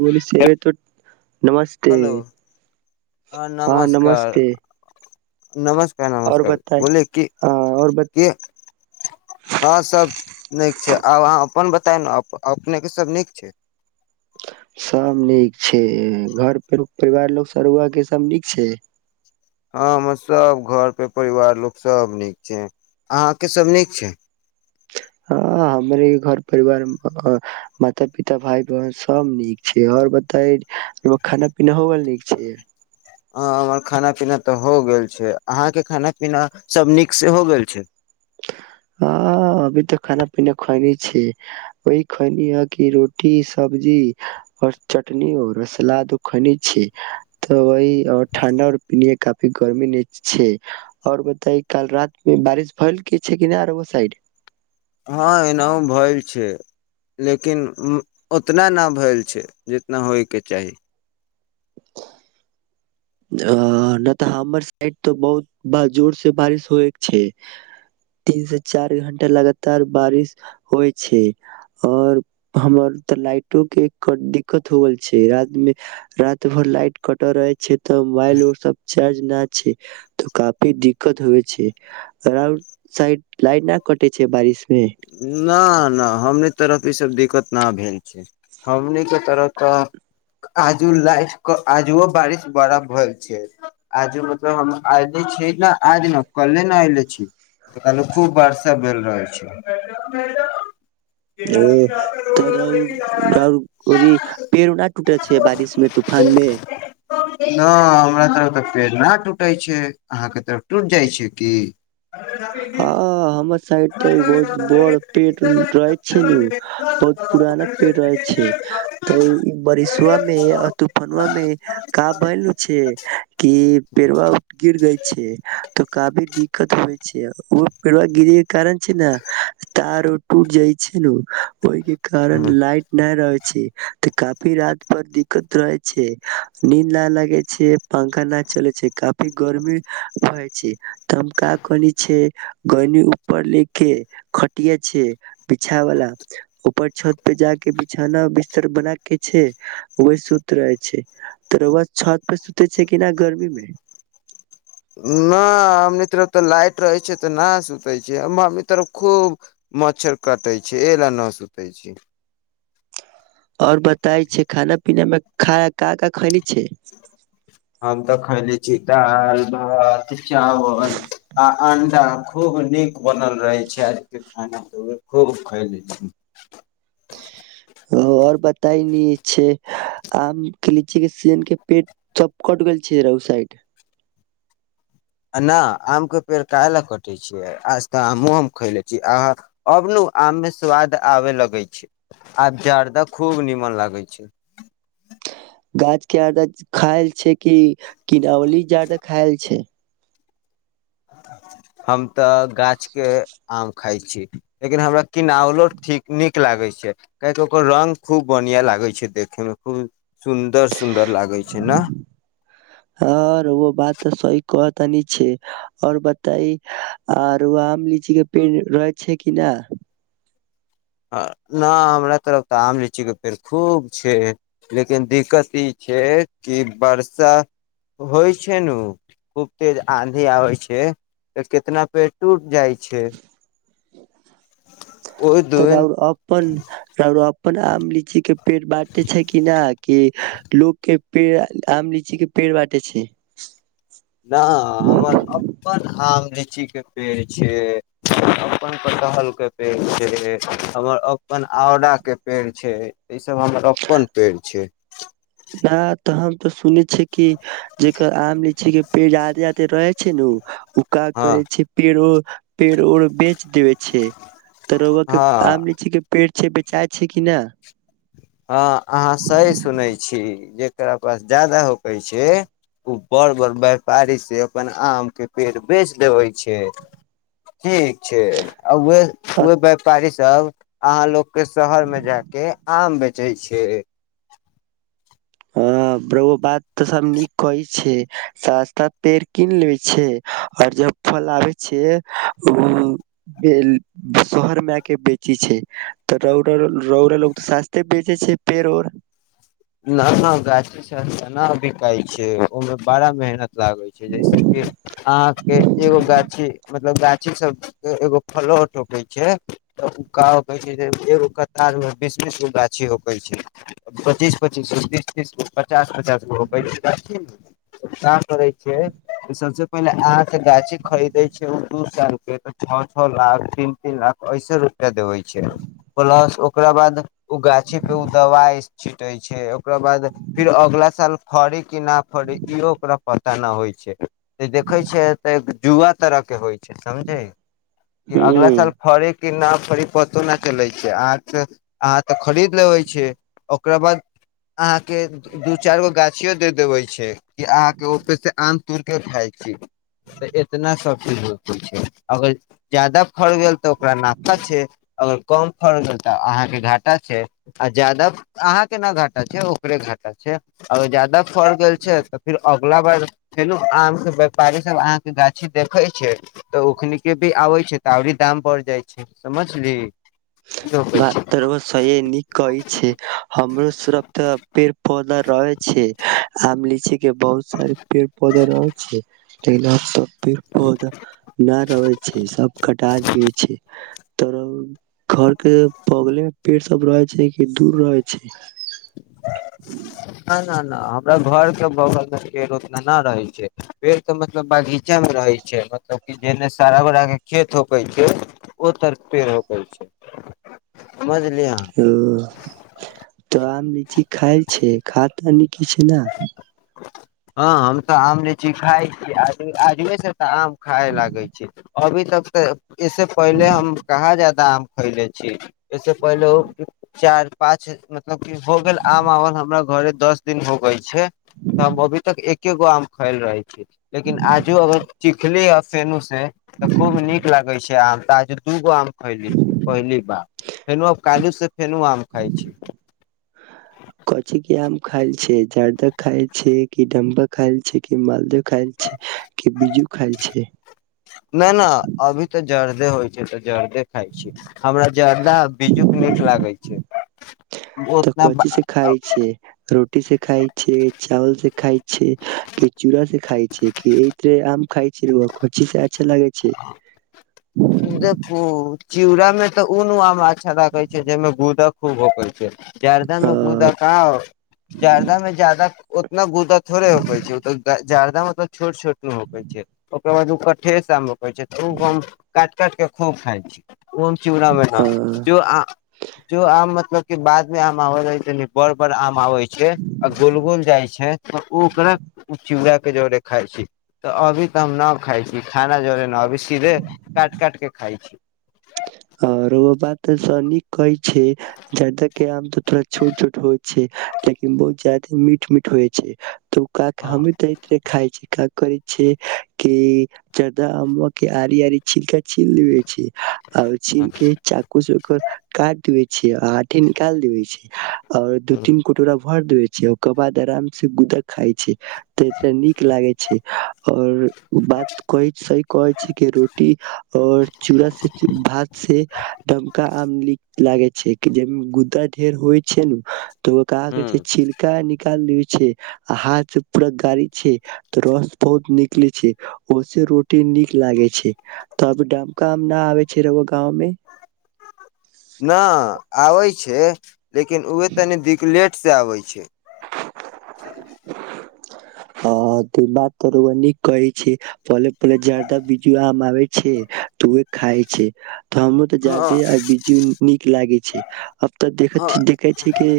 Police cigarette त नमस्ते hello हाँ नमस्ते नमस् क और नमस्कार बताई बोले क हँ और ब क हँ सब नीक छै आब अहाँ अपन बताउ न अपनेके सब नीक छै सब नीक छै घर परिवार लोक सरुआ के सब नीक छै हँ हमर सभ घर पे परिवार लोक सभ नीक छै अहाँके सभ नीक छै हँ हमरे घर परिवार माता पिता भाय बहिन सब नीक छै आओर बता खाना पीना हो गेल नीक छै ह हमर खाना पीना तऽ हो गेल छै अहाँके खाना पीना सब नीक से हो गेल छै ह अभी तऽ खाना पीना खैने छी वह खैलिह कि रोटी सब्जी ओर चटनी और सलाद खैने छी तऽ वही ओ ठण्ड र पीनीए कप गर्मी न छै और बताई काल रात मे बारिश भेल कि छै कि नहि आर ओ साइड हँ एनाहु भइल छै लेकिन उतना न भैल छै जितना होयके चाही अ नहि तऽ हमर साइड तऽ बहुत जोर से बारिश होए के छै तीन से चार घंटा लगातार बारिश होइ छै और हमर तऽ लाइटो के दिक्कत हो गेल छै र मे रात भर लाइट कट रह क्ष तऽ मोबाइल उर सब चार्ज न छै तऽ काफी दिक्कत होइ छै अउड साइड ला न कटे छै बारिश में। न न हमनी तरफ ई सब दि न भेल छै हमनी के तरफ त आजू लाइट के आजुओ बारिश बड़ा भेल छै आजू मतलब हम एऐले छी ने आज ने कले ने एऐले छी कलहे खूब बर्षा भेल रहल छै ओ तऽ रौद रौद पेड़ ना टूटे छै बारिश में तूफान में न हमरा त अत्ते पेड़ न टूटे छै अहाँ के तरफ टूट जाइ छै की हँ हमर बड़ पेड़ लै छैय उ पुराना पेड़ रहय छै त उ परिसवा मे आ दुकानमा मे का भेल छै पेड़ाबा गिर गेल छै काफी दिक्कत होय छिय पेड़ाब गिरे के कारण छै ने तार उर टूट जाइ छु ओहि के कारण लाइट नहि रहे छै तऽ काफी रात पर दिक्कत रहे छै नीन्द नहि लागे छै पंखा न चले छै काफी गर्मी रहै छै त हम का कनि छै गनी ऊपर ले के खटिया छै बिछा वाला ऊपर छत पे जाके बिछौना बिस्तर बना के छै वह सुत रहे छै त रउआ छत पे सुतै छै कि नहि गर्मी मे न हमनी तरफ तऽ लाइट रहै छै तऽ नहि सुतै छै हम हमनी तरफ खूब मच्छर कटै छै एल नहि सुतै छी ओर बताय छै खाना पीना मे खा का का खानै छै हम तऽ खयने छी दाल भात चावल आ अंडा खूब नीक बनल रहे छै आज के खाना त खूब खैलै छी आ ओर बताय नी छै आम के लीची के सीजन के पेट सब कट गेल छै राउ साइड आ नहि आमके पेड़ काहेला कटै छियै आज तऽ आमो हम खयले छीय आ आब नु आममे स्वाद आबय लगै छै आब जाड़दा खूब नीमन लागै छै गाछ के जादा खायल छै कि किनावली जादाा खायल छै हम तऽ गाछ के आम खाइ छी लेकिन हमरा की आ नलो ठीक नीक नीक लागै छै काहके ओकर रंग खूब बढ़िया लागै छै देखे मे खूब सुन्दर सुन्दर लागै छै ना हर ओ बात तऽ सही कह तानी छै आ ओर बताई आर आम लीची के पेड़ रहै छै कि न ना हमरा तरफ तऽ आम लीचीके पेड़ खूब छै लेकिन दिक्कत ई छै कि वर्षा होइ छै ने खूब तेज आंधी आबै छै तऽ कितना पेड़ टूट जाइ छै ओहि तऽ दिन राउर अपन राउर अपन आम लीची के पेट बाँटे छै कि न कि लोक के पेड़ आम लीची के पेड़ बाटे छै न हमर अपन आम लीचीके पेड़ छै हमर अपन कटहलके पेड़ छै हमर अपन औराके पेड़ छै ई सब हमर अपन पेड़ छै नहि तऽ हम तऽ सुनै छियै कि जेकर आम लीची के पेड़ ज्यादे ज्यादे रहै छै नु ओ उका हँ करै छै पेड़ो पेड़ उर बेच देबैय छै तऽ रउआ के आम हँ लीची के पेड़ छै बेचाय छै कि ना हाँ अहाँ सही सुनै छी जेकरा पास ज्यादा होकै छै ओ बड़ बड़ व्यापारी से अपन आम के पेड़ बेच दैबैय छै ठीक छै आ व उहे व्यापारी तब अहाँ लोक के शहर मे जाके आम बेच बेचैय छै हँ ओ बात तऽ सभ नीक कहै छै सस्ता पेड़ कीन लेबै छै आर जब फल आबै छै ओ शहरमे आके बेचै छै तऽ रौउआलोग रौउलोग तऽ सस्ते बेचै छै पेड़ ओर न नहि गाछी सब तऽ नहि बिकाइ छै ओहिमे बड़ा मेहनत लागै छै जैसेकी अहाँके एगो गाछी मतलब गाछी सबके एगो फलोट होकै छै तऽ छै एगो कतारमे बीस बीसगो गाछी होकै छै पचीस पच्चीस गो तीस तीस गो पचास पचास गो होकै छै गाछी काम करे छै सबसे पहिले अहाँ के गाछी खरीदै छै ओ दू सौ रुपै त छ छ लाख तीन तीन लाख ऐसे दे देबई छै प्लस ओ ओकरा बाद ओ गाछीके ओ दबाई कटे छै ओकरा बाद फिर अगला साल फरे केना फड़इ ओकरा पत त नहि होइ छै त देखै छै तऽ जुआ तरह के होइ समझे कि ह अगला साल फरे न फरि पतो नहि चलै छै अहाँके अहाँके तऽ खरीद लेबे छीये ओकरा बाद अहाँके दू चारि गो गाछियो देऽ देबै छै कि अहाँके ओहिपर से आम तोड़िके खाइ छी तऽ एतना सब चीज होइ छै अगर ज्यादा फड़ गेल तऽ ओकरा नफा छै अगर कम फड़ गेल तऽ अहाँके घाटा छै आ ज्यादा अहाँ के ना घाटा छै ओकरे घाटा छै अर ज्यादा फड़ गेल छै तऽ फेर अगलाा बार फेनू आम के व्यापारी सब अहाँके गाछी देखे छै तऽ ओखन के भी आबै छै तऽ आओरी दाम बढ़ जाइ छै समझली रोपै छै बात त रौवा निक कहे छै हमरो सरफ तऽ पेड़ पौधा रहै छै आम लीची बहुत सारी पेड़ पौधा रहय छै तैला तऽ पेड़ पौधा न रहैय छै सब कटा दै छै त घर के बगलेमे पेड़ सब रहै छै कि दूर रहै छै आइ न न हमरा घर के बगलमे पेड़ उतना न न रहे छै पेड़ तऽ मतलब बगीचामे रहे छै मतलब की जेने सारा बड़ा के खेत होकै छै ओ तरफ पेड़ होकै छै अहाँ ओ तऽ आम ची खा छै खा तान कि छै ने हँ हम तऽ आम लीची खााय छी आ आजुए से तऽ आम खाय लागै छै अभी तक तऽ इसे पहिले हम कहा जाादा खैले छी एसे पहिलेहो चार पाँच गेल आम आवल हमरा घरे दस दिन हो गइ छै हम अभी तक एक एकगो आम खैल रहै लेकिन आजू अगर चिखले फे नु तऽ खूब नीक लागै छै आम ता जरगु वाम खली छी पहली बार फेर आ काल् से फेर आम खााय छी खाय छै कि डम्भा खायल छै कि मालदह खायल छै कि बीजु खायल छै न न अभी तऽ जर्दे होइ छै जर्दे खााय छी हमरा जर्दा बी्जूक नीक लागै छै तऽ ओतना कथी से खाय छै रोटी से खाय छै चावल से खाय छै कि चूड़ा खाय से कि आम खा छी र खो छी से अच्छा लागे जी देखू चूड़ा में तऽ ऊ नु आम छौरा कहै छै जेमे गुदा जर्दा मे अ कूदा कहाँ जार्दामें जदा ने गुदा त थोड़े होै छै ओ जारदा मतलब छोट छोट न मकै छै ओकर बाद ओका ठेस आम कहै छै तू गम काटि काटके खूब खाइ छी ओम जुड़ा मैना अ जो जो आम मतलब के बाद मे आम आबल जाइ छैनि बड़ बड़ आम आबइ छै गोल गोल जाइ छै तऽ ओ ओकरा चुड़ा के जोरे खाइ छी तऽ अभी तऽ हम न खाइ छी खाना जोरे न अभी सीधे काट काट के खाइ छी आओर ओ बात त नीक कहै छै जर्दा के आम तऽ थोड़ा छोट छोट होइ छै लेकिन बहुत ज्यादे मीठ मीठ होइ छै तऽ ओ क के हमी तऽ इतरे खााय छियै क करै छै कि चढ़दा आम् के आरी आरी छिलका छिल लेबे छै आओर चीन के चाकू से ओकर काट देै अ आठी निकाल दिबै आओर दू तीन कटोरा भर देे छै ओकर बाद आराम से गुदक खााय छै त नीक लागे छै और बात कह सही कहे छै के रोटी और चूड़ा से भात से तनका आम निक लागे छै जे गुदा ढेर होइ छै ने तऽ ओ कह छै छिलका नाल छै हाथ से पूरा गाड़ी छै तऽ रस बहुत निकले छै ओसे रोटी नीक लागे छै तब डमका आबे छै छेरवा गाँव मे न आबै छै लेकिन उह तनि दिकलेट से आबै छै ह त बात रउआ नीक कही छै भल पल ज त बीज आम आ छै तऽ खाय छै तऽ हम तऽ जा हँ दे आ बिजी न लागै छै तऽ देख हँ देखे छी क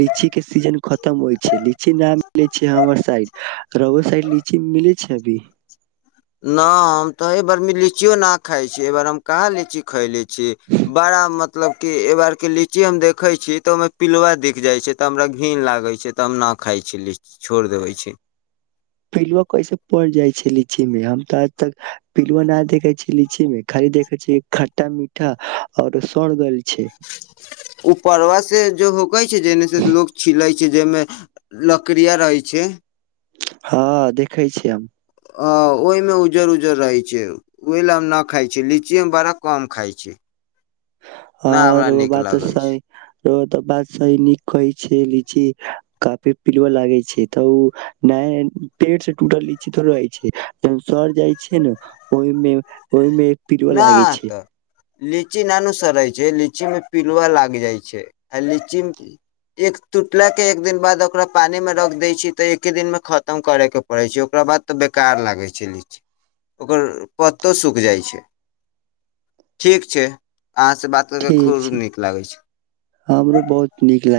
लीची के सीजन खतम होय छै नाम मिले छैय हमर साइड रउआ साइड लीची मिलै छै अभी न हम तऽ एहि बार लीचियो ना खााय छी एहि बार हम कहाँ लीची खायले छी बड़ा मतब मतलब की एहिबार के लीची हम देखे छी तऽ ओहिमे पिलवा दिख जाइ छै तऽ हमरा घिन लागै छै तऽ हम न खााय छी लीची छोड़ देबे छी पिलुआ कैसे पड़ जाइ छै लीची में हम तो आज तक पिलुआ न देखे छी लीची में खाली देखे छी खटटा मीठा और सर गेईल उपरवस जो होकै छै जेने से लोग छिलै छै जेमे लकड़िया रहै छै हँ देखैय छीय हम आ ओहिमे उज्जर उज्जर रहैत छै ओहि लए हम नहि खाइ छी लीचीमे बड़ा कम खाइ छी न आओर हमरा ओ नीक बात लगै छै सही त बात सही नीक कहै छै लीची काफी पिलुआ लागे छै तऽ ओ नया पेड़ से टूटल लीची थोड़ रहै छै जन सर जाय छै ने ओहिमे ओहिमे पिलुआ न लागे छै तऽ लीची नानु रहै छै पिलऽ लागि जाइ छै आ लीच एक टूटलाके एक दिन बाद ओकरा पानी मे रख दै छी तऽ एके दिनमे खतम करे के पड़ै छै ओकरा बाद तऽ बेकार लागै छै ओ कतौ सुख जाइ छै ठीक छै अहाँसँ बात करिकऽ ठीक खूब छै नीक लागै छै हमरो बहुत नीक लागे